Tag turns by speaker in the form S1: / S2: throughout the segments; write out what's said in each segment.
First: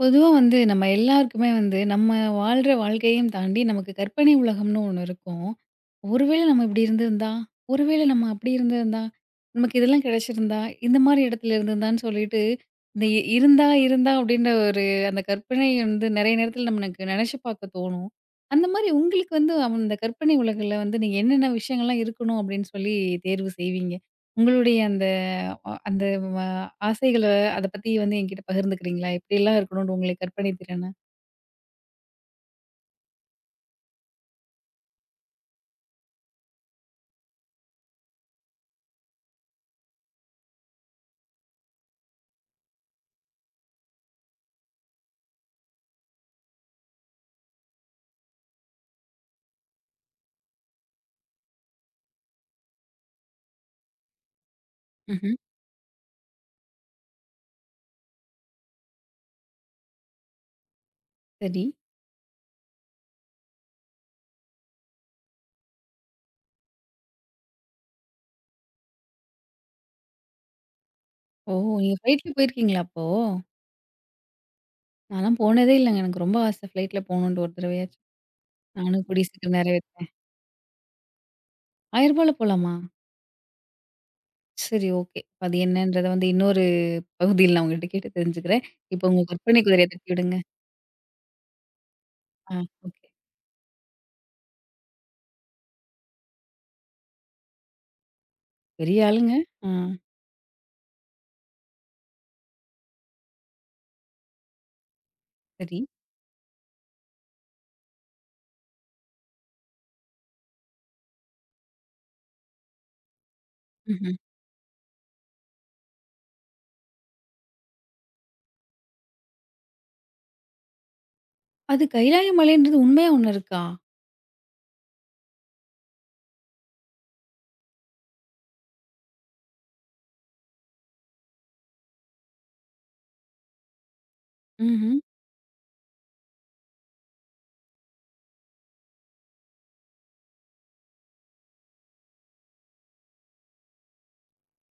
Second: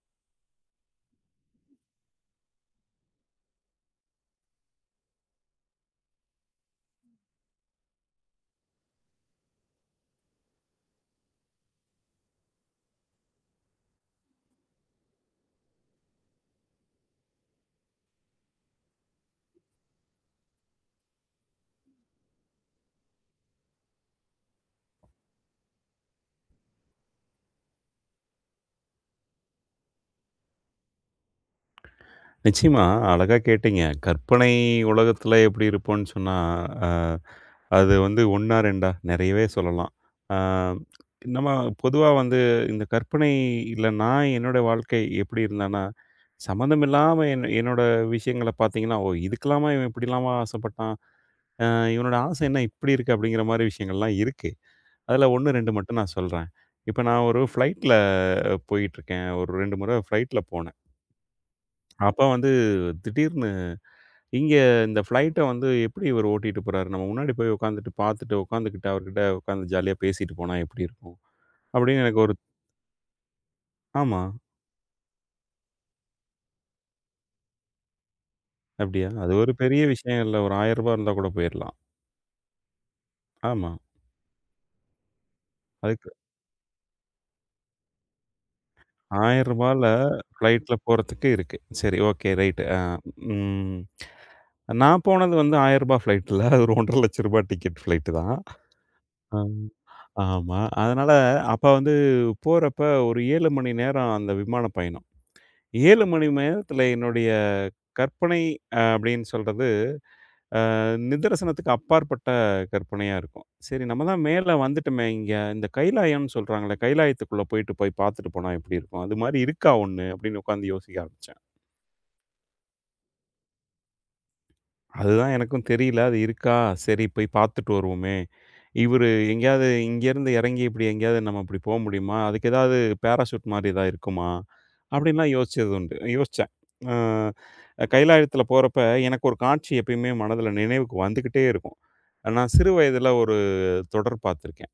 S1: பொதுவா வந்து நம்ம எல்லாருக்குமே வந்து, நம்ம வாழ்ற வாழ்க்கையும் தாண்டி நமக்கு கற்பனை உலகம்னு ஒண்ணு இருக்கும். ஒருவேளை நம்ம இப்படி இருந்திருந்தா, ஒருவேளை நம்ம அப்படி இருந்திருந்தா, நமக்கு இதெல்லாம் கிடைச்சிருந்தா, இந்த மாரி இடத்துல இருந்திருந்தான்னு சொல்லிட்டு, இந்த இருந்தா இருந்தா அப்படின்ற ஒரு அந்த கற்பனை வந்து நெறைய நேரத்துல நம்மளுக்கு நெனைச்சு பார்க்க தோணும். அந்த மாரி உங்களுக்கு வந்து அவன் அந்த கற்பனை உலகுல வந்து நீங்க என்னென்ன விஷயங்கள்லாம் இருக்கணும் அப்படின்னு சொல்லி தேர்வு செய்வீங்க? உங்களுடைய அந்த அந்த வ ஆசைகள அத பத்தி வந்து என்கிட்ட பகிர்ந்துக்கிறீங்களா? எப்படிலாம் இருக்கணும்னு உங்களுக்கு கற்பனை திறன?
S2: நிச்சயமா, அழகா கேட்டீங்க. கற்பனை உலகத்தில எப்படி இருப்போம்ன்னு சொன்னா, அ அது வந்து 1ஆ 2ஆ நெறையவே சொல்லலாம். அ நம்ம பொதுவா வந்து இந்த கற்பனை இல்ல நான் என்னோட வாழ்க்கை எப்படி இருந்தேன்னா, சம்மந்தம் இல்லாம என்னோட விஷயங்கள பார்த்தீங்கன்னா, "ஓ! இதுக்கெல்லாமா இவன் இப்படிலாமா ஆசைப்பட்டான்? இவனோட ஆசை என்ன இப்படி இருக்கு?" அப்படிங்கிற மாரி விஷயங்கள்லாம் இருக்கு. அதில
S1: ம்ஹ்ம்.
S2: 1, 2 மட்டும் நான் சொல்றேன். இப்ப நான் ஒரு ஃப்ளைட்ல போயிட்டுருக்கேன். ஒரு 2 முறை ஃப்ளைட்ல போனேன்.
S1: சரி.
S2: அப்ப வந்து திடீர்னு இங்க இந்த ஃப்ளைட்ட வந்து எப்படி இவரு ஓட்டிட்டு போறாரு? நம்ம முன்னாடி போய் உட்காந்துட்டு பார்த்துட்டு, உட்காந்துக்கிட்டு அவர்கிட்ட உட்காந்து ஜாலியா பேசிட்டு போனா எப்படி இருக்கும்?
S1: ஓ! நீங்க
S2: அப்படின்னு எனக்கு
S1: ஃப்ளைட்ல
S2: ஒரு.
S1: போயிருக்கீங்களா அப்போ?
S2: ஆமா.
S1: நான்லாம் போனதே இல்லங்க. எனக்கு ரொம்ப ஆசை ஃப்ளைட்ல போகணுன்ட்டு ஒரு தடவையாச்சும். நானும்
S2: அப்படியா?
S1: கூடிய
S2: அது ஒரு
S1: சீக்கிரம்
S2: பெரிய
S1: நிறைவேத்துறேன்.
S2: விஷயம் இல்ல. ஒரு ரூ. 1000 இருந்தா கூட போயிரலாம்.
S1: ரூ. 1000ல போலாமா?
S2: ஆமா.
S1: சரி, ஓகே. அது என்னன்றத
S2: அதுக்கு ரூ.
S1: வந்து இன்னொரு பகுதியில் நான் உங்ககிட்ட கேட்டு தெரிஞ்சுக்கிறேன். இப்போ உங்க கற்பனை
S2: 1000ல
S1: குதிரைய தட்டி விடுங்க.
S2: ஃப்ளைட்ல போறதுக்கு இருக்கு. சரி, ஓகே,
S1: ஆ,
S2: ரைட்.
S1: ஓகே.
S2: ம். நான் போனது வந்து ரூ. 1000 ஃப்ளைட்ல. அது ஒரு ரூ. 1,50,000 டிக்கெட் ஃப்ளைட் தான்.
S1: பெரிய ஆளுங்க.
S2: அம்,
S1: ஆ,
S2: ஆமா. அதனால அப்ப வந்து போறப்ப ஒரு 7 மணி நேரம் அந்த விமான பயணம்.
S1: சரி.
S2: 7 மணி நேரத்தில என்னுடைய கற்பனை அப்படின்னு சொல்றது, நிதர்சனத்துக்கு அப்பாற்பட்ட கற்பனையா இருக்கும். சரி நம்ம
S1: ம்ஹ்ம்.
S2: தான் மேல வந்துட்டோமே இங்க, இந்த கைலாயம்னு சொல்றாங்கல்ல, கைலாயத்துக்குள்ள போயிட்டு போய் பார்த்துட்டு போனா எப்படி இருக்கும்? அது மாரி இருக்கா ஒண்ணு? அப்படின்னு உட்காந்து யோசிக்க ஆரம்பிச்சேன்.
S1: அது கைலாய மலைன்றது உண்மையா ஒண்ணு இருக்கா?
S2: அதுதான் எனக்கும் தெரியல. அது இருக்கா? சரி போய் பார்த்துட்டு வருவோமே! இவரு எங்கேயாவது இங்கேருந்து இறங்கி இப்படி எங்கேயாவது நம்ம இப்படி போ முடியுமா? அதுக்கு ஏதாவது பேராசூட் மாரி ஏதாவது இருக்குமா?
S1: ம்ஹ்ம்.
S2: அப்படின்லாம் யோசிச்சது உண்டு. யோசிச்சேன். அ கைலாயத்தில போறப்ப எனக்கு ஒரு காட்சி எப்பயுமே மனதில நினைவுக்கு வந்துக்கிட்டே இருக்கும். நான் சிறு வயதில ஒரு தொடர் பார்த்துருக்கேன்.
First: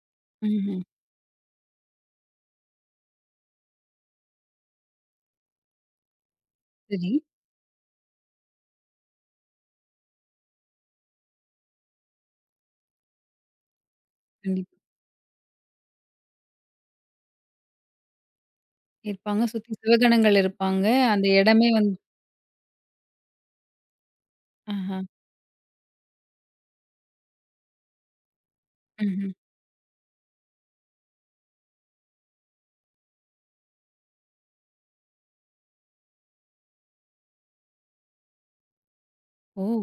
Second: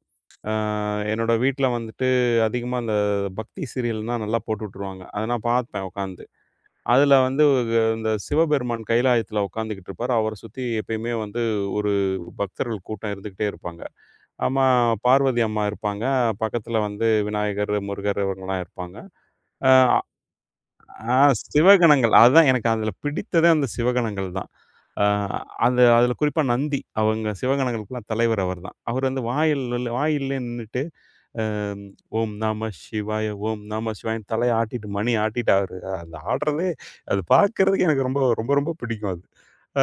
S2: அ
S1: ம்ஹ்ம்.
S2: என்னோட வீட்ல வந்துட்டு அதிகமா அந்த பக்தி சீரியல்னா நல்லா போட்டு விட்டுருவாங்க. அத நான் பார்ப்பேன் உட்காந்து.
S1: சரி.
S2: அதில வந்து இந்த சிவபெருமான் கைலாயத்தில உட்காந்துக்கிட்டு இருப்பாரு. அவர சுத்தி எப்பயுமே வந்து ஒரு பக்தர்கள் கூட்டம் இருந்துகிட்டே இருப்பாங்க. அம்மா
S1: கண்டிப்பா.
S2: பார்வதி அம்மா இருப்பாங்க. பக்கத்தில வந்து விநாயகர், முருகர் இவங்கலாம் இருப்பாங்க.
S1: இருப்பாங்க. சுத்தி
S2: அ
S1: சிவகணங்கள் இருப்பாங்க.
S2: ஆ
S1: அந்த இடமே வந்து
S2: சிவகணங்கள் அதுதான் எனக்கு அதில பிடித்ததே அந்த சிவகணங்கள் தான்.
S1: ஆஹா.
S2: அ அந்த அதில குறிப்பா நந்தி. அவங்க சிவகணங்களுக்கெல்லாம் தலைவர் அவர்தான். அவர் வந்து
S1: ம்ஹ்ம்.
S2: வாயில்லயே நின்னுட்டு அம், ஓம் நம சிவாய ஓம் நம சிவாயன்னு தலைய ஆட்டிட்டு மணி ஆட்டிட்டாரு. அந்த ஆடுறதே அது பார்க்கறதுக்கு எனக்கு ரொம்ப ரொம்ப ரொம்ப பிடிக்கும் அது.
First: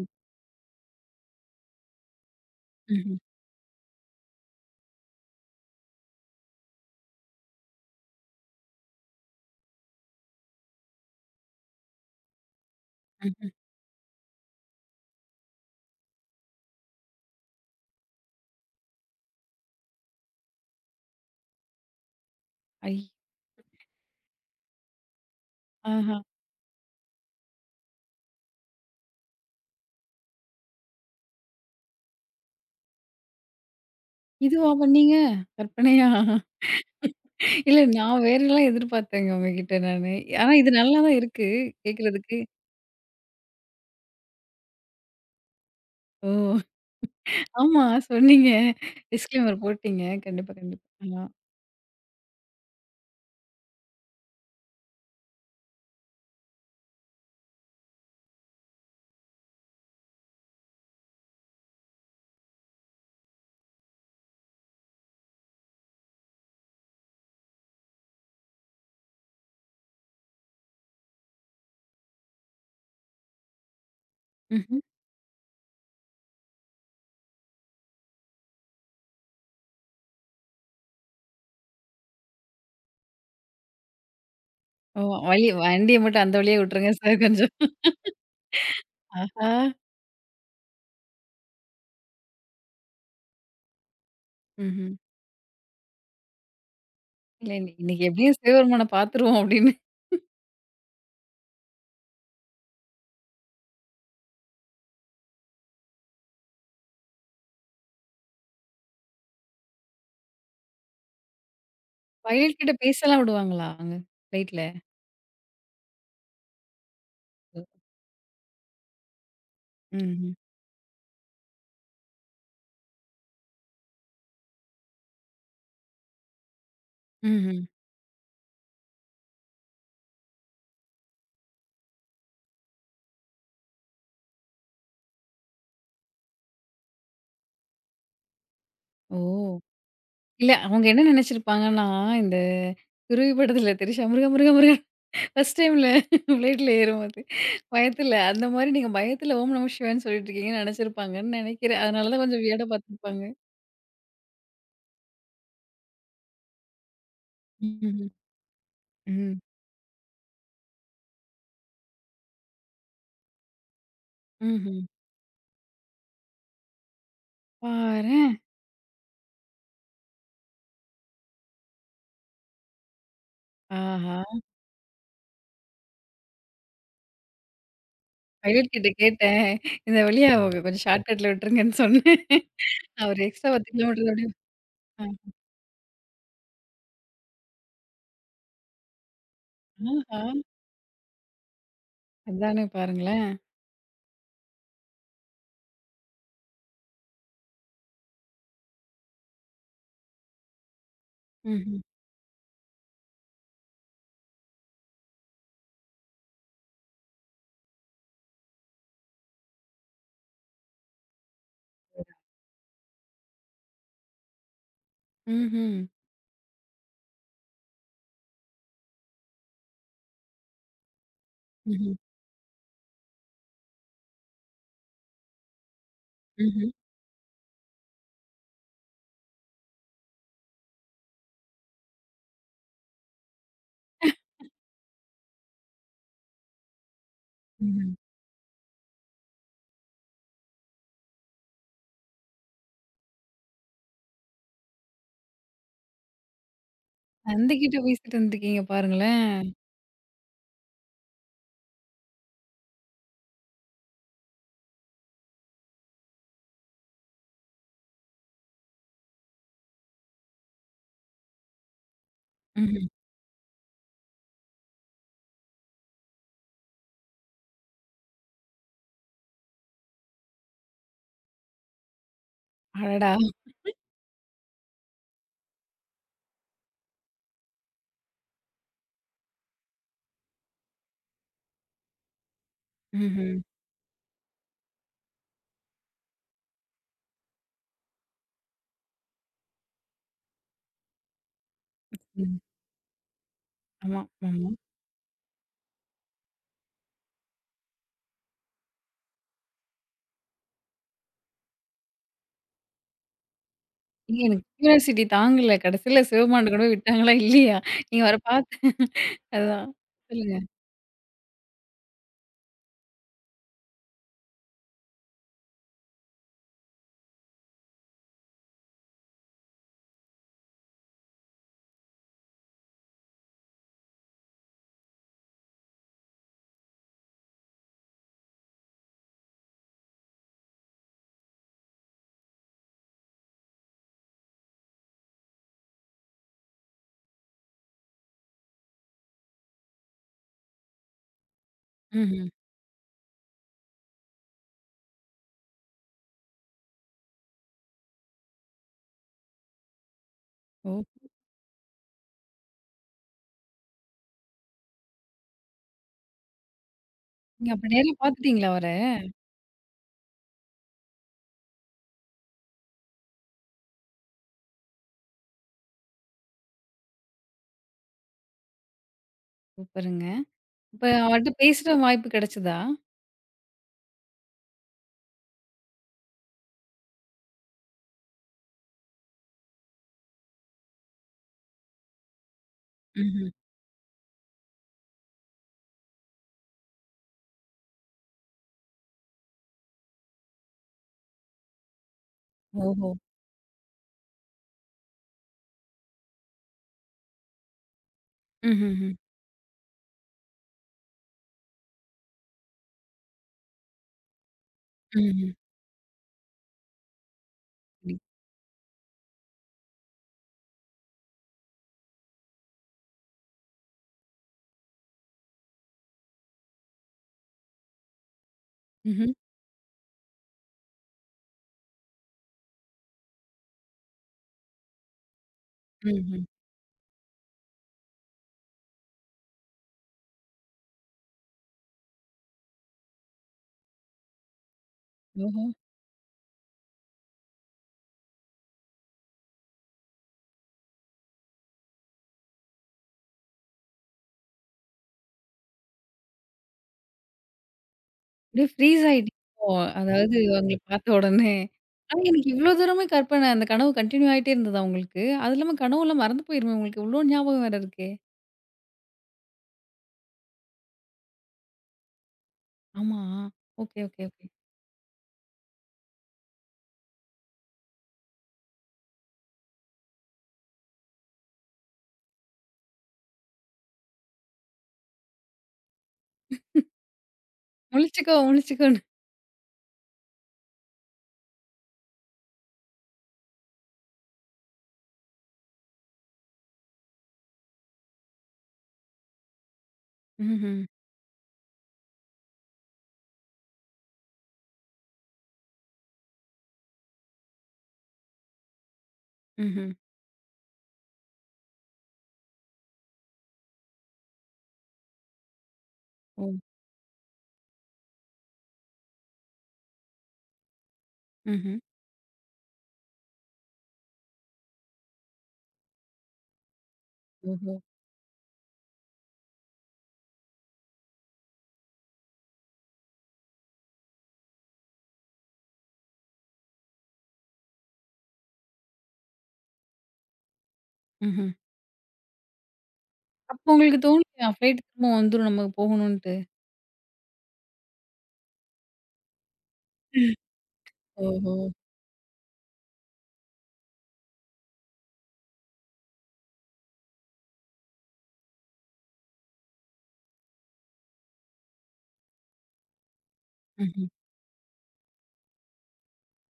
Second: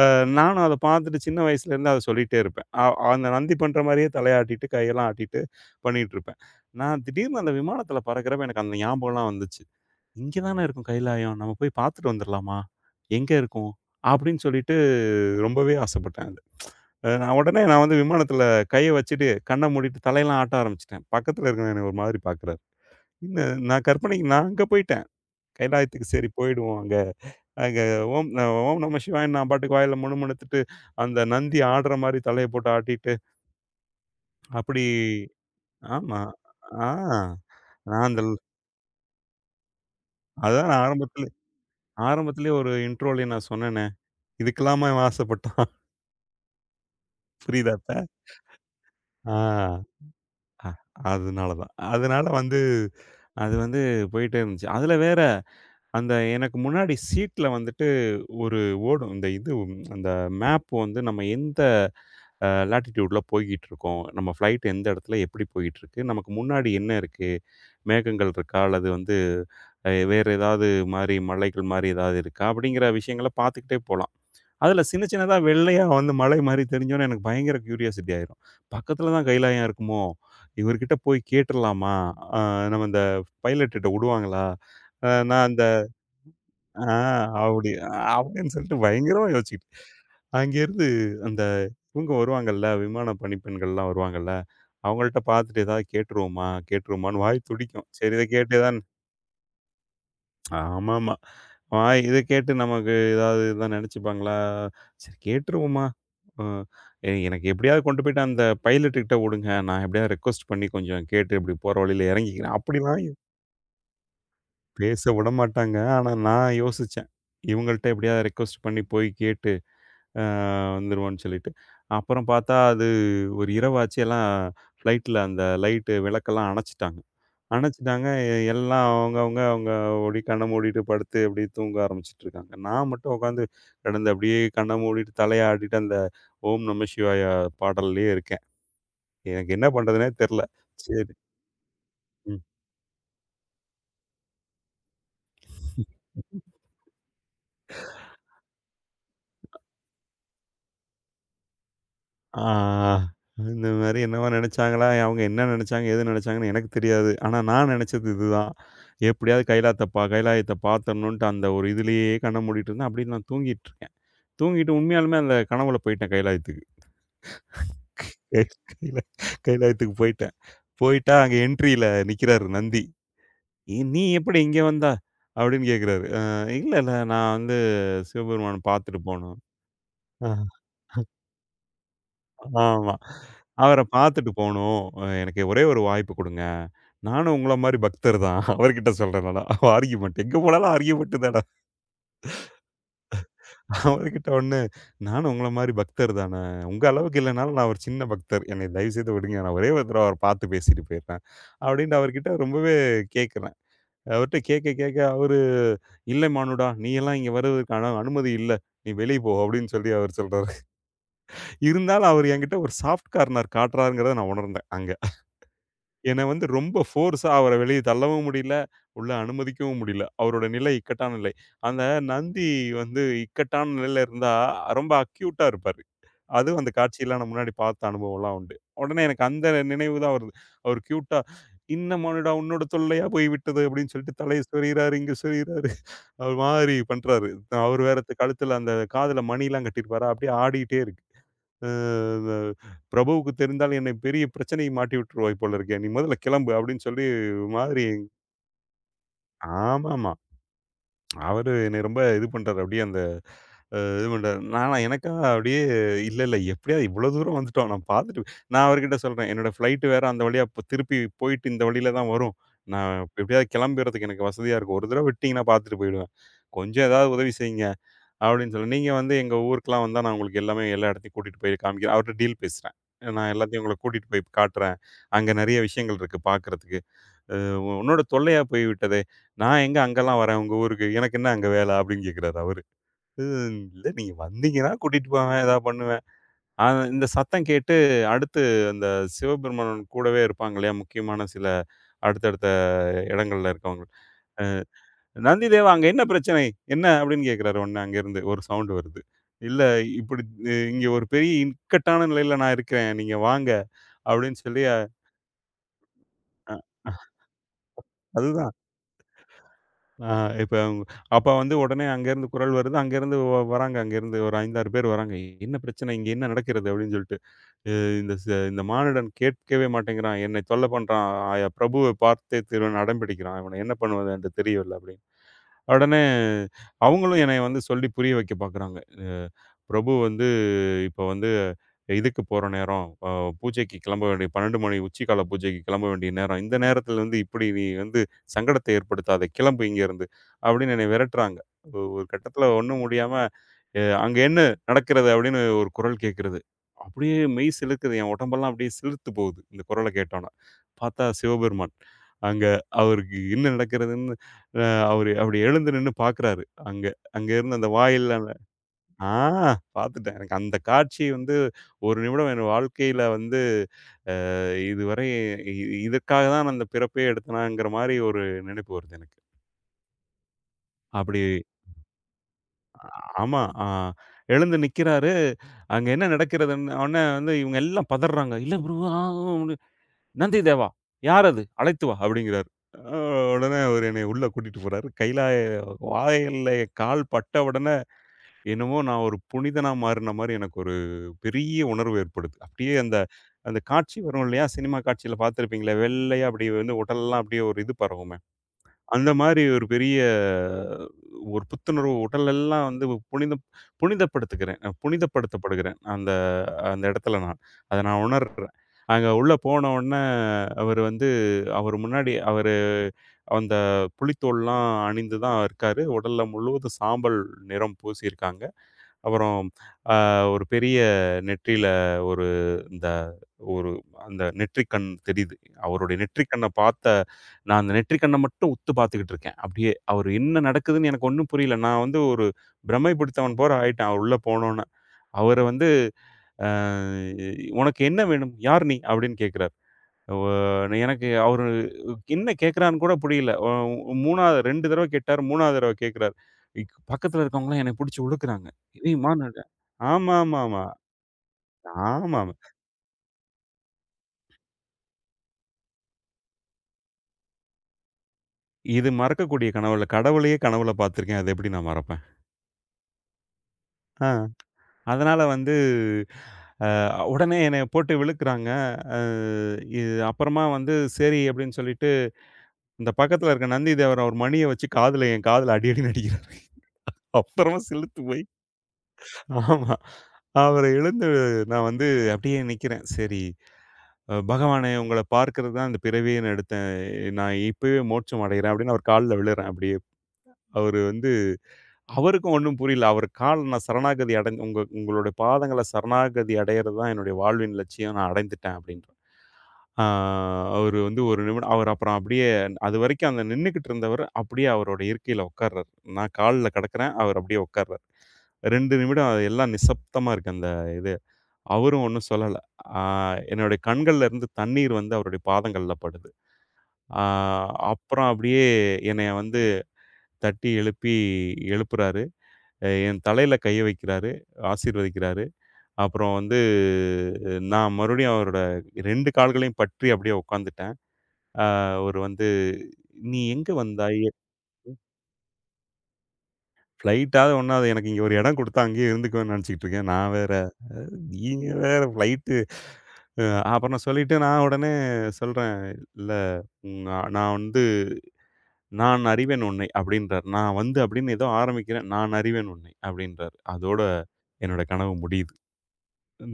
S2: அ நானும் அத பார்த்துட்டு சின்ன வயசுலேருந்து அத சொல்லிட்டே இருப்பேன்.
S1: ம்ஹ்ம்.
S2: அந்த நந்தி பண்ற மாரியே தலையாட்டிட்டு, கையெல்லாம் ஆட்டிட்டு பண்ணிட்டுருப்பேன். நான் திடீர்னு அந்த விமானத்தில பறக்கிறப்ப எனக்கு அந்த ஞாபகம்லாம் வந்துச்சு. "இங்க தானே இருக்கும் கைலாயம். நம்ம போய் பார்த்துட்டு வந்துரலாமா? எங்க
S1: ம்ஹ்ம்.
S2: இருக்கும்?" அப்படின்னு சொல்லிட்டு ரொம்பவே ஆசைப்பட்டேன் அது. நான் உடனே வந்து விமானத்தில கைய வச்சுட்டு, கண்ண மூடிட்டு தலையெல்லாம் ஆட்ட ஆரம்பிச்சுட்டேன். பக்கத்தில இருக்கிறவன் என்னைய ஒரு மாதிரி பார்க்குறாரு.
S1: ஐ!
S2: இல்ல. நான் கற்பனைக்கு நான் அங்க போயிட்டேன். கைலாயத்துக்கு
S1: ஆஹா.
S2: சரி போயிடுவோம் அங்க. அங்க ஓம் நம சிவாயன்னு நான் பாட்டுக்கு வாயில முணுமுணுத்துட்டு, அந்த நந்தி ஆடுற மாரி தலைய போட்டு ஆட்டிட்டு,
S1: இதுவா
S2: அப்படி
S1: பண்ணீங்க? கற்பனையா?
S2: ஆமா. ஆ.
S1: இல்ல
S2: நான் அந்த
S1: நான்
S2: ல்-
S1: வேறலாம் எதிர்பார்த்தேங்க உங்ககிட்ட நானு. ஆனா
S2: அதான்
S1: இது
S2: நான்
S1: நல்லா தான்
S2: ஆரம்பத்திலே
S1: இருக்கு கேட்கறதுக்கு.
S2: ஆரம்பத்திலே ஒரு இன்ட்ரோலயே நான் சொன்னேனே. இதுக்கெல்லாமா இவன் ஆசைப்பட்டான்.
S1: ஓ!
S2: புரியுதா
S1: ஆமா,
S2: இப்ப?
S1: சொன்னீங்க. டிஸ்க்ளைமர்
S2: ஆ.
S1: போட்டீங்க. கண்டிப்பா,
S2: அ
S1: கண்டிப்பா. ஆமா.
S2: அதனால தான். அதனால வந்து அது வந்து போயிட்டே இருந்துச்சு. அதுல வேற அந்த எனக்கு முன்னாடி சீட்ல வந்துட்டு ஒரு ஓடும். அந்த மேப் வந்து நம்ம எந்த லேட்டிட்யூட்ல போய்க்கிட்டு இருக்கோம். நம்ம ஃப்ளைட் எந்த இடத்துல எப்படி போயிட்டுருக்கு? நமக்கு முன்னாடி என்ன இருக்கு? மேகங்கள் இருக்கா? அல்லது வந்து வேற ஏதாவது மாரி மலைகள் மாரி ஏதாவது இருக்கா? அப்படிங்கிற விஷயங்கள பார்த்துக்கிட்டே போலாம்.
S1: ம்ஹ்ம்.
S2: அதுல சின்ன சின்னதா வெள்ளையா வந்து மலை மாரி தெரிஞ்சோனே எனக்கு பயங்கர கியூரியாசிட்டி ஆயிரும். பக்கத்துல தான் கைலாயம் இருக்குமோ? இவர்கிட்ட போய் கேட்டுறலாமா? அ நம்ம இந்த பைலட் கிட்ட விடுவாங்களா?
S1: ஓ!
S2: அ
S1: வழி
S2: நான் அந்த
S1: வண்டிய மட்டும் அந்த வழியா
S2: ஆ
S1: விட்டுருங்க சார் கொஞ்சம்.
S2: அப்படி அப்படின்னு சொல்லிட்டு பயங்கரமா
S1: ஆஹா!
S2: யோசிச்சுக்கிட்டு, அங்கேருந்து அந்த இவங்க வருவாங்கல்ல, விமான பணிப்பெண்கள்லாம் வருவாங்கல்ல,
S1: ம்ஹ்ம்.
S2: அவங்கள்ட்ட பார்த்துட்டு ஏதாவது கேட்டுருவோமா? கேட்டுருவோமான்னு வாய்
S1: இல்ல, இன்னை
S2: துடிக்கும்.
S1: இன்னைக்கு
S2: சரி இத
S1: எப்படியும்
S2: கேட்டு தான்
S1: சிவபெருமான பார்த்துருவோம் அப்படின்னு
S2: ஆமாமா. வாய் இத கேட்டு நமக்கு ஏதாவது இதான் நினச்சுப்பாங்களா? சரி கேட்டுருவோமா? அ எனக்கு எப்படியாவது கொண்டு போயிட்டு அந்த பைலட் கிட்ட விடுங்க. நான் எப்படியாவது ரெக்வெஸ்ட் பண்ணி கொஞ்சம் கேட்டு இப்படி போற வழியில இறங்கிக்கிறேன்.
S1: பைலட் கிட்ட
S2: அப்படிலாம்
S1: பேசலாம், விடுவாங்களா அங்க ஃப்ளைட்ல?
S2: பேச விடமாட்டாங்க. ஆனா நான் யோசிச்சேன். இவங்கள்ட்ட எப்படியாவது ரெக்வெஸ்ட் பண்ணி போய் கேட்டு அ
S1: ம்ஹ்ம்.
S2: வந்துருவோன்னு சொல்லிட்டு. அப்புறம் பார்த்தா அது ஒரு இரவாச்சு எல்லாம் ஃப்ளைட்ல அந்த லைட்டு விளக்கெல்லாம் அணச்சுட்டாங்க.
S1: ம்ஹ்ம்.
S2: அணச்சுட்டாங்க எல்லாம் அவங்கவங்க அவங்க அவங்க ஓடி கண்ண மூடிட்டு படுத்து அப்படியே தூங்க ஆரம்பிச்சுட்டுருக்காங்க. நான் மட்டும் உட்காந்து கிடந்து அப்படியே கண்ண மூடிட்டு தலையாட்டிட்டு அந்த ஓம் நம சிவாயா பாடல்லேயே இருக்கேன். எனக்கு
S1: ஓ!
S2: என்ன பண்ணுறதுன்னே தெரில.
S1: இல்ல. அவங்க என்ன
S2: சரி.
S1: நெனச்சிருப்பாங்கன்னா, இந்த
S2: ம்.
S1: துருவி படத்துல திரிஷா "முருகா, முருகா, முருகா" ஃபர்ஸ்ட் டைம்ல ஃப்ளைட்ல ஏறும்போது, பயத்துல அந்த மாரி நீங்க பயத்துல "ஓம் நம சிவாயன்னு" சொல்லிட்டு இருக்கீங்கன்னு நெனச்சிருப்பாங்கன்னு நெனைக்கிறேன். அதனால தான் கொஞ்சம் வியர்டா
S2: ஆ.
S1: பார்த்துருப்பாங்க.
S2: இந்த மாரி என்னவோ நெனச்சாங்களா? அவங்க என்ன நெனச்சாங்க? ஏது நெனச்சாங்கன்னு எனக்கு தெரியாது. ஆனா நான்
S1: ம்ஹ்ம்.
S2: நெனச்சது இதுதான்.
S1: ம்.
S2: எப்படியாவது கைலாத்த பா கைலாயத்த பாத்தரணுன்ட்டு அந்த ஒரு இதுலயே கண்ண மூடிட்டு இருந்தேன். அப்படியே நான் தூங்கிட்டுருக்கேன். தூங்கிட்டு
S1: ம்ஹ்ம்.
S2: உண்மையாலுமே அந்த கனவுல போயிட்டேன் கைலாயத்துக்கு.
S1: பாரேன்.
S2: கை கைல கைலாயத்துக்கு போயிட்டேன். போயிட்டா அங்க என்ட்ரியில நிக்கிறாரு நந்தி. "ஏ நீ
S1: ஆஹா!
S2: எப்படி இங்க வந்த?" அப்படின்னு கேட்கிறாரு. இல்ல, இல்ல. நான் வந்து சிவபெருமான
S1: பைலட் கிட்ட
S2: பாத்துட்டு போனோம்."
S1: கேட்டேன். இந்த வழியா
S2: ஆ.
S1: அவங்க கொஞ்சம் ஷார்ட்கட்ல விட்டுருங்கன்னு சொன்னேன்.
S2: ஆமா.
S1: அவரு எக்ஸ்ட்ரா 10
S2: அவர
S1: கிலோமீட்டர் அப்படியே
S2: பார்த்துட்டு போணும்.
S1: அ
S2: எனக்கு ஒரே ஒரு வாய்ப்பு குடுங்க. நானும் உங்கள மாரி பக்தர் தான். அவர்கிட்ட சொல்றேன் நானு. ஆர்கியுமென்ட்
S1: ஆஹா!
S2: எங்க போனாலும் ஆர்கியுமென்ட் தான.
S1: அதானே பாருங்களேன்.
S2: அவர்கிட்ட ஒண்ணு நானும் உங்கள மாரி பக்தர் தானே. உங்க அளவுக்கு இல்லனாலும் நான் ஒரு சின்ன பக்தர். என்னை தயவு செய்து விடுங்க. நான் ஒரே ஒரு தடவ அவர பார்த்து பேசிட்டு போயிடுறேன்.
S1: ம்ஹ்ம்.
S2: அப்டின்ட்டு அவர்கிட்ட ரொம்பவே கேட்குறேன். அவர்ட்ட கேட்க கேட்க அவரு, "இல்ல மானுடா, நீ எல்லாம் இங்க வருவதற்கான அனுமதி இல்ல. நீ வெளிய போ" அப்டின்னு சொல்லி அவர் சொல்றாரு. இருந்தாலும் அவர் என்கிட்ட ஒரு சாஃப்ட் கார்னர் காட்டுறாருங்கிறத நான் உணர்ந்தேன் அங்க.
S1: ம்ஹ்ம்.
S2: என்ன வந்து ரொம்ப ஃபோர்ஸா அவர வெளிய தள்ளவும் முடியல, உள்ள அனுமதிக்கவும் முடியல. அவரோட நிலை இக்கட்டான நிலை. அந்த
S1: ம்ஹ்ம்.
S2: நந்தி வந்து இக்கட்டான நிலையில இருந்தா ரொம்ப அக்யூட்டா இருப்பாரு. அதுவும்
S1: ம்ஹ்ம்.
S2: அந்த காட்சியெல்லாம் நான் முன்னாடி பார்த்த அனுபவம்லாம் உண்டு. உடனே எனக்கு அந்த நினைவு தான் வருது. அவர் கியூட்டா, "இன்னமானுடா உன்னோட தொல்லையா போய் விட்டது" அப்படின்னு சொல்லிட்டு தலைய சொறியிறாரு, இங்க சொறியிறாரு. ஒரு மாரி பண்றாரு. அவர்
S1: ம்ஹ்ம்.
S2: வேற கழுத்துல அந்த காதுல மணிலாம் கட்டியிருப்பாரா, அப்படியே ஆடிட்டே இருக்கு. அ வ பிரபுவுக்கு தெரிந்தால் என்னை பெரிய பிரச்சனையை மாட்டி விட்டுருவாய் போல இருக்கே! நீ முதல்ல கிளம்பு அப்படின்னு சொல்லி
S1: நந்திகிட்ட
S2: மாதிரி
S1: பேசிட்டு இருந்திருக்கீங்க பாருங்களேன்.
S2: ஆமாமா. அவரு என்னை ரொம்ப இது பண்றாரு. அப்படியே அந்த இது பண்றாரு. நானா எனக்கா அப்படியே இல்ல, இல்ல எப்படியாவது இவ்வளோ தூரம் வந்துட்டோம். நான் பார்த்துட்டு நான் அவர்கிட்ட சொல்றேன். என்னோட ஃப்ளைட் வேற அந்த வழியா திருப்பி போயிட்டு இந்த வழியில தான் வரும்.
S1: ம்ஹ்ம்.
S2: நான் இப்ப எப்படியாவது கிளம்பிறதுக்கு எனக்கு வசதியா இருக்கும். ஒரு தடவ விட்டீங்கன்னா பார்த்துட்டு போயிடுவேன். கொஞ்சம் ஏதாவது உதவி செய்யுங்க. அப்படின்னு சொல்லி, நீங்க வந்து எங்க ஊருக்குலாம் வந்தா நான் உங்களுக்கு எல்லாமே எல்லா இடத்தையும் கூட்டிட்டு போய் காமிக்கிறேன். அவர்ட்ட டீல் பேசுறேன்.
S1: அடடா!
S2: நான் எல்லாத்தையும் உங்கள கூட்டிட்டு போய் காட்டுறேன். அங்க நிறைய விஷயங்கள் இருக்கு பார்க்கறதுக்கு. அ உன்னோட தொல்லையா போய் விட்டதே. நான் எங்க அங்கலாம் வரேன் உங்க ஊருக்கு. எனக்கு என்ன அங்க வேலை அப்படின்னு கேட்கிறாரு அவரு.
S1: ம்ஹ்ம்.
S2: ம். இல்ல நீங்க வந்தீங்கன்னா கூட்டிட்டு போவேன். ஏதாவது பண்ணுவேன். ஆ இந்த சத்தம் கேட்டு அடுத்து அந்த சிவபெருமான் கூடவே இருப்பாங்க இல்லையா? முக்கியமான சில
S1: ம்.
S2: அடுத்தடுத்த இடங்கள்ல இருக்கவங்க.
S1: ஆமா,
S2: அ
S1: ஆமா.
S2: "நந்திதேவா அங்க என்ன பிரச்சனை? என்ன?" அப்படின்னு கேட்கிறாரு உடனே அங்கேருந்து ஒரு சவுண்ட் வருது. "இல்ல இப்படி இங்க ஒரு பெரிய இக்கட்டான நிலையில நான் இருக்கிறேன். நீங்க வாங்க."
S1: ஏங்க
S2: அப்படின்னு
S1: எனக்கு
S2: சொல்லி
S1: கியூரியாசிட்டி தாங்கல. கடைசில சிவபெருமான்ட்ட கொண்டு போய் விட்டாங்களா? இல்லையா? நீங்க அவர
S2: அதுதான்.
S1: பாத்து அதுதான்.
S2: ஆ
S1: சொல்லுங்க.
S2: இப்ப அவங்க- அப்ப வந்து உடனே அங்கேருந்து குரல் வருது. அங்கேருந்து வராங்க. அங்கேருந்து ஒரு 5, 6 பேர் வராங்க. "என்ன பிரச்சனை? இங்க என்ன நடக்கிறது?" அப்படின்னு சொல்லிட்டு. அ இந்த மானிடன் கேட்கவே மாட்டேங்கிறான். என்னை தொல்ல பண்றான். ஆய பிரபுவை பார்த்தே திரு அடம் பிடிக்கிறான். இவன என்ன பண்ணுவது என்று தெரியவில்லை அப்படின்னு. உடனே அவங்களும் என்னைய வந்து சொல்லி புரிய வைக்க பார்க்குறாங்க. அ பிரபு வந்து இப்ப வந்து இதுக்கு போற நேரம், பூஜைக்கு கிளம்ப வேண்டிய 12 மணி உச்சிக்கால பூஜைக்கு கிளம்ப வேண்டிய நேரம். இந்த நேரத்துல வந்து இப்படி நீ வந்து சங்கடத்தை ஏற்படுத்தாத. கிளம்பு இங்கேருந்து. அப்படின்னு என்னை விரட்டுறாங்க. ஒரு
S1: ம்ஹ்ம்.
S2: கட்டத்துல ஒண்ணும் முடியாம, அங்க என்ன நடக்கிறது? அப்படின்னு ஒரு குரல் கேட்கிறது. அப்படியே மெய் சிலுக்குது. என் உடம்பெல்லாம் அப்படியே சிலிர்த்து போகுது. இந்த குரல கேட்டோனே.
S1: ஓ!
S2: பார்த்தா சிவபெருமான். அங்க அவருக்கு என்ன நடக்கிறதுன்னு, அ அவரு அப்படி எழுந்து நின்னு பார்க்குறாரு. அங்க அங்க
S1: நீங்க
S2: இருந்த
S1: அப்ப
S2: அந்த
S1: நேர்ல
S2: வாயில்ல
S1: பாத்துட்டீங்களா அவர?
S2: ஆ பார்த்துட்டேன். எனக்கு அந்த காட்சி வந்து 1 நிமிடம் என் வாழ்க்கையில வந்து அ இதுவரை இ இதற்காக தான் நான் இந்த பிறப்பே எடுத்தனாங்கிற மாரி ஒரு நினைப்பு வருது எனக்கு.
S1: சூப்பருங்க. இப்ப
S2: அப்படி
S1: அவர்ட்ட பேசுற வாய்ப்பு கிடைச்சதா?
S2: ஆ- ஆமா. எழுந்து நிக்கிறாரு. அங்க என்ன நடக்கிறதுன்னு உடனே வந்து இவங்க எல்லாம் பதர்றாங்க. "இல்ல ப்ரோ ஆ உ நந்தி தேவா! யார் அது? அழைத்து வா!" அப்படிங்கிறாரு. அ
S1: ம்ஹ்ம்.
S2: உடனே அவரு என்னைய உள்ள கூட்டிட்டு போறாரு. கைலாய வாயில்ல கால் பட்டவுடனே என்னமோ நான் ஒரு புனிதனா மாறுன மாரி எனக்கு ஒரு பெரிய உணர்வு ஏற்படுது. அப்படியே
S1: ஓஹோ!
S2: அந்த அந்த காட்சி வரும் இல்லையா? சினிமா காட்சியில பார்த்துருப்பீங்களே, வெள்ளையா அப்படி வந்து உடலெல்லாம் அப்படியே ஒரு இது பரவுமே.
S1: ம்ஹ்ஹ்ம்.
S2: அந்த மாரி ஒரு பெரிய ஒரு புத்துணர்வு உடலெல்லாம் வந்து புனிதம் புனிதப்படுத்துகிறேன்.
S1: ம்ஹ்ம்.
S2: புனிதப்படுத்தப்படுகிறேன். அந்த அந்த இடத்துல நான். அத
S1: சரி.
S2: நான் உணர்றேன். அங்க உள்ள போன உடனே அவரு வந்து அவர் முன்னாடி அவரு அந்த புலித்தோல்லாம் அணிந்து தான் இருக்காரு. உடல்ல முழுவதும் சாம்பல் நிறம் பூசியிருக்காங்க.
S1: ம்ஹ்ம்.
S2: அப்புறம் அ ஒரு பெரிய நெற்றியில ஒரு இந்த ஒரு அந்த நெற்றிக் கண் தெரியுது. அவருடைய
S1: ம்ஹ்ம்.
S2: நெற்றிக் கண்ண பார்த்த நான் அந்த நெற்றிக் கண்ண மட்டும் உத்து பார்த்துக்கிட்டு இருக்கேன். அப்படியே அவரு என்ன நடக்குதுன்னு எனக்கு ஒண்ணும் புரியல. நான் வந்து ஒரு பிரமை பிடித்தவன் போல ஆயிட்டேன். அவர் உள்ள போனோன. அவரு
S1: ஓஹோ!
S2: வந்து அ "உனக்கு என்ன வேணும்? யார் நீ?" அப்படின்னு கேட்கிறாரு. ஒ எனக்கு அவரு என்ன கேட்குறான்னு கூட புரியல. 3வது 2 தடவ கேட்டாரு. 3வது தடவ கேட்குறாரு. பக்கத்தில இருக்கவங்கலாம் என்னைய புடிச்சு
S1: அப்படியே
S2: உழுக்குறாங்க.
S1: ஃப்ரீஸ்
S2: இதயுமா நான்
S1: ஆயிட்டீங்களோ? அதாவது அவங்கள
S2: ஆமாமாமா.
S1: பார்த்த உடனே. ஆனா எனக்கு
S2: ஆமாமா.
S1: இவ்ளோ தூரமே கற்பனை. அந்த கனவு கன்டின்யூ ஆயிட்டே இருந்ததா உங்களுக்கு? அது இல்லாம கனவுலாம் மறந்து போயிருமே உங்களுக்கு. இவ்ளோ ஞாபகம் வேற இருக்கு.
S2: இது மறக்கக்கூடிய கனவு இல்ல. கடவுளையே கனவுல பார்த்துருக்கேன். அத எப்படி நான் மறப்பேன்?
S1: ஆமா. ஓகே, ஓகே,
S2: ஆ.
S1: ஓகே.
S2: அதனால வந்து அ உடனே என்னைய போட்டு விழுக்குறாங்க. அ இது அப்புறமா வந்து சரி அப்படின்னு சொல்லிட்டு, இந்த பக்கத்தில இருக்க நந்திதேவன் அவர் மணிய வச்சு என் காதுல அடி அடின்னு அடிக்கிறாரு. அப்புறமா செலுத்து
S1: முழிச்சுக்கோ,
S2: போய்
S1: முழிச்சுக்கோன்னு.
S2: ஆமா. அவரு எழுந்து நான் வந்து அப்படியே நிக்கிறேன். சரி, பகவானே உங்கள பார்க்கிறது தான் இந்த பிறவியே நான் எடுத்தேன். நான் இப்பவே மோட்சம் அடைகிறேன் அப்படின்னு அவர் கால்ல விழுறேன் அப்படியே.
S1: ம்ஹ்ம்.
S2: அவரு வந்து அவருக்கும் ஒண்ணும் புரியல. அவர் கால் நான் சரணாகதி அடைஞ்சு உங்களுடைய பாதங்கள சரணாகதி அடையறது தான் என்னுடைய வாழ்வின் லட்சியம். நான் அடைந்துட்டேன் அப்படின்றார்.
S1: ம்ஹ்ம்.
S2: ஆ அவரு வந்து ஒரு நிமிடம் அவர் அப்புறம் அப்படியே அதுவரைக்கும் அந்த நின்னுகிட்டு இருந்தவர் அப்படியே அவரோட இருக்கையில உட்கார்றாரு. நான்
S1: ஓ!
S2: கால்ல கிடக்கிறேன். அவர் அப்படியே உட்கார்றாரு. 2 நிமிடம் அது எல்லாம் நிசப்தமா இருக்கு அந்த இது.
S1: ம்ஹ்ம்.
S2: அவரும் ஒண்ணும் சொல்லல. ஆ என்னுடைய கண்கள்ல இருந்து தண்ணீர் வந்து அவருடைய பாதங்கள்ல படுது. ஆ
S1: ஓஹோ!
S2: அப்புறம் அப்படியே என்னைய வந்து தட்டி எழுப்பி எழுப்புறாரு. என் தலையில கைய வைக்கிறாரு, ஆசீர்வதிக்கிறாரு. அப்புறம் வந்து நான் மறுபடியும் அவரோட 2 கால்களையும் பற்றி அப்படியே உட்காந்துட்டேன்.
S1: ம்ஹ்ம்.
S2: ஆ அவரு வந்து "நீ
S1: அப்போ
S2: எங்க
S1: உங்களுக்கு
S2: வந்தாய்?
S1: தோணலையா? ஃப்ளைட் திரும்ப வந்துரும் நமக்கு போகணுன்ட்டு.
S2: ஃப்ளைட்டாவது ஒண்ணா அது எனக்கு இங்க ஒரு இடம் குடுத்தா அங்கேயே இருந்துக்குவேன்னு நெனச்சுக்கிட்டு இருக்கேன். நான் வேற,
S1: ஓஹோ!
S2: நீங்க வேற ஃப்ளைட்டு" அ அப்புறம் சொல்லிட்டு நான் உடனே சொல்றேன். ம். நான் வந்து "நான் அறிவேன் உன்னை" அப்படின்றாரு. நான் வந்து அப்படின்னு ஏதோ ஆரம்பிக்கிறேன். "நான் அறிவேன் உன்னை" அப்படின்றாரு. அதோட
S1: ம்ஹ்ம்.
S2: என்னோட கனவு முடியுது.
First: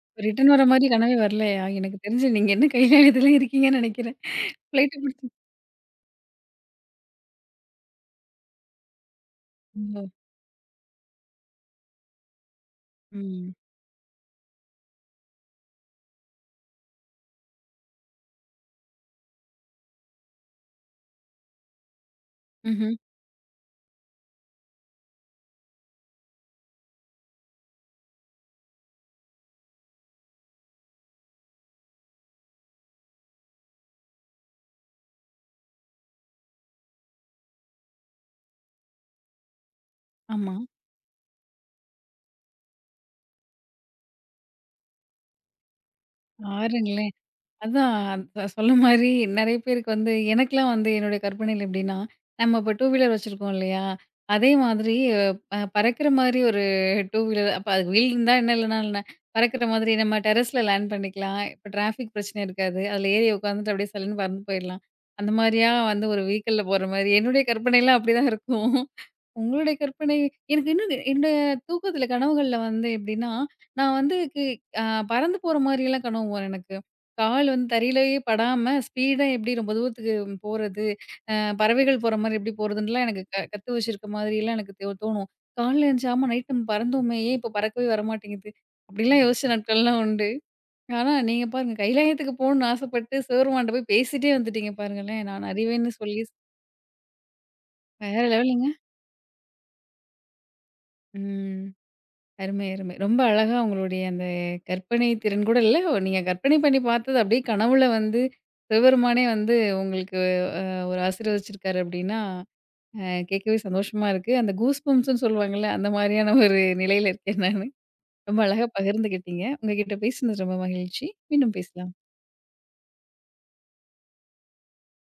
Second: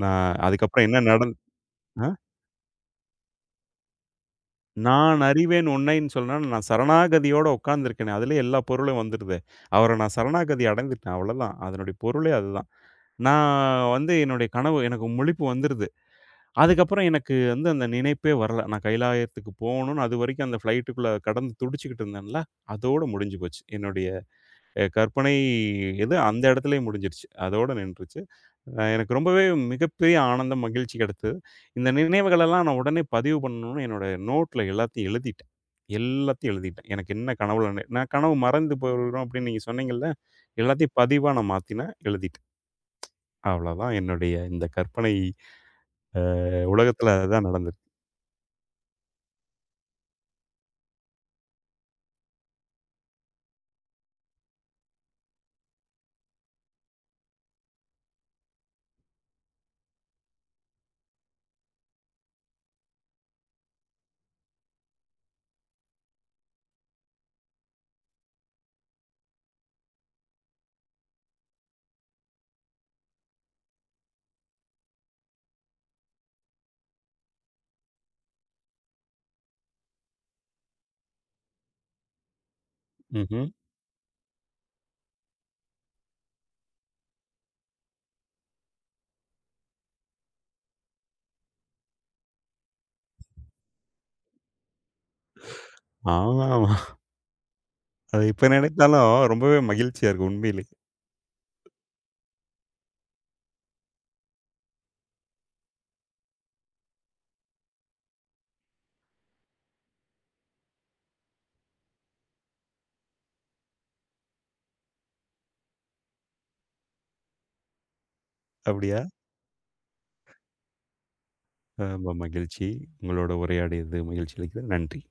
S2: நான்
S1: ரிட்டர்ன் வர மாரி
S2: அதுக்கப்புறம் என்ன
S1: கனவே
S2: நடந்
S1: வரலையா? எனக்கு
S2: அ
S1: தெரிஞ்சு நீங்க என்ன கையில இதுல இருக்கீங்கன்னு நெனைக்கிறேன். ஃப்ளைட்ட
S2: "நான்
S1: பிடிச்சு
S2: அறிவேன் உன்னைன்னு" சொன்னா நான் சரணாகதியோட உட்கார்ந்திருக்கேனே, அதிலயே எல்லா பொருளும் வந்துருதே. அவர
S1: ஓ!
S2: நான் சரணாகதி அடைந்துட்டேன் அவ்வளதான். அதனுடைய பொருளே அதுதான். நான்
S1: ம்.
S2: வந்து என்னுடைய கனவு எனக்கு முழிப்பு வந்துருது. அதுக்கப்புறம் எனக்கு வந்து அந்த நினைப்பே வரல. நான் கைலாயத்துக்கு போகணும்னு அதுவரைக்கும் அந்த ஃப்ளைட்டுக்குள்ள கடந்து துடிச்சுக்கிட்டு இருந்தேன்ல,
S1: ம்ஹ்ம்.
S2: அதோட முடிஞ்சு போச்சு என்னுடைய கற்பனை எது அந்த இடத்துலயே முடிஞ்சிருச்சு. அதோட நின்றுச்சு. எனக்கு ரொம்பவே மிகப்பெரிய ஆனந்தம், மகிழ்ச்சி கிடைத்தது. இந்த நினைவுகளெல்லாம் நான் உடனே பதிவு பண்ணணும்னு என்னோட நோட்ல எல்லாத்தையும் எழுதிட்டேன். எல்லாத்தையும் எழுதிட்டேன். எனக்கு என்ன கனவுல நான் கனவு மறந்து போயிரும் அப்படின்னு நீங்க சொன்னீங்கல்ல,
S1: ஆமா.
S2: எல்லாத்தையும் பதிவா நான் மாத்தினேன், எழுதிட்டேன். அவ்வளோதான் என்னுடைய இந்த கற்பனை அ
S1: பாருங்களேன்!
S2: உலகத்துல அதுதான் நடந்தது.
S1: அதான் சொன்ன மாரி நெறைய பேருக்கு வந்து எனக்கெல்லாம் வந்து என்னுடைய கற்பனையில எப்படின்னா, நம்ம இப்போ டூ வீலர் வச்சிருக்கோம் இல்லையா? அதே மாதிரி பறக்கிற மாரி ஒரு டூ வீலர் அப்ப அதுக்கு வீல் இருந்தா என்ன இல்லன்னா என்ன? பறக்கிற மாதிரி நம்ம டெர்ரஸ்ல லேண்ட் பண்ணிக்கலாம். இப்ப டிராஃபிக் பிரச்சனை இருக்காது. அதில ஏறி உட்காந்துட்டு அப்படியே சல்லுன்னு பறந்து போயிடலாம். அந்த மாரியா வந்து ஒரு வெஹிக்கிள்ல போற மாரி என்னுடைய கற்பனைலாம் அப்படிதான் இருக்கும். உங்களுடைய கற்பனை எனக்கு இன்னும் என்னோட தூக்கத்துல கனவுகள்ல வந்து எப்படின்னா, நான் வந்து அ பறந்து போற மாரிலாம் கனவு வரும் எனக்கு. கால் வந்து தரையிலேயே படாம ஸ்பீடா எப்படி ரொம்ப தூரத்துக்கு போறது, அ பறவைகள் போற மாரி எப்படி போறதுன்னுலாம் எனக்கு
S2: ம்ஹ்ம்.
S1: கத்து வச்சிருக்க மாதிரிலாம் எனக்கு தோணும். காலைல எந்திச்சு ஆமா நைட் நம்ம பறந்தோமே, ஏன் இப்ப பறக்கவே வரமாட்டேங்குது? அப்படிலாம் யோசிச்ச நாட்கள்லாம் உண்டு. ஆனா நீங்க பாருங்க கைலாயத்துக்கு போகணும்னு ஆசைப்பட்டு சிவபெருமான்ட்ட போய் பேசிட்டே வந்துட்டீங்க பாருங்களேன். நான் அறிவேன்னு சொல்லி
S2: ஆமாமா.
S1: வேற
S2: அது இப்ப
S1: லெவலுங்க.
S2: நினைத்தாலும் ரொம்பவே மகிழ்ச்சியா இருக்கு உண்மையிலே.
S1: ம். அருமை, அருமை. ரொம்ப அழகா உங்களுடைய அந்த கற்பனை திறன் கூட இல்ல, நீங்க கற்பனை பண்ணி பார்த்தது அப்படியே கனவுல வந்து சிவபெருமானே வந்து உங்களுக்கு ஒரு ஆசீர்வதிச்சிருக்காரு அப்படின்னா, அ கேட்கவே சந்தோஷமா இருக்கு. அந்த கூஸ் பம்ப்ஸ்ன்னு சொல்லுவாங்கல்ல, அந்த மாரியான ஒரு நிலையில இருக்கேன் நானு. ரொம்ப அழகா
S2: அப்படியா?
S1: பகிர்ந்துக்கிட்டீங்க. உங்ககிட்ட பேசினது ரொம்ப மகிழ்ச்சி. மீண்டும் பேசலாம்.
S2: ரொம்ப மகிழ்ச்சி. உங்களோட உரையாடியது மகிழ்ச்சி அளிக்கிறது. நன்றி.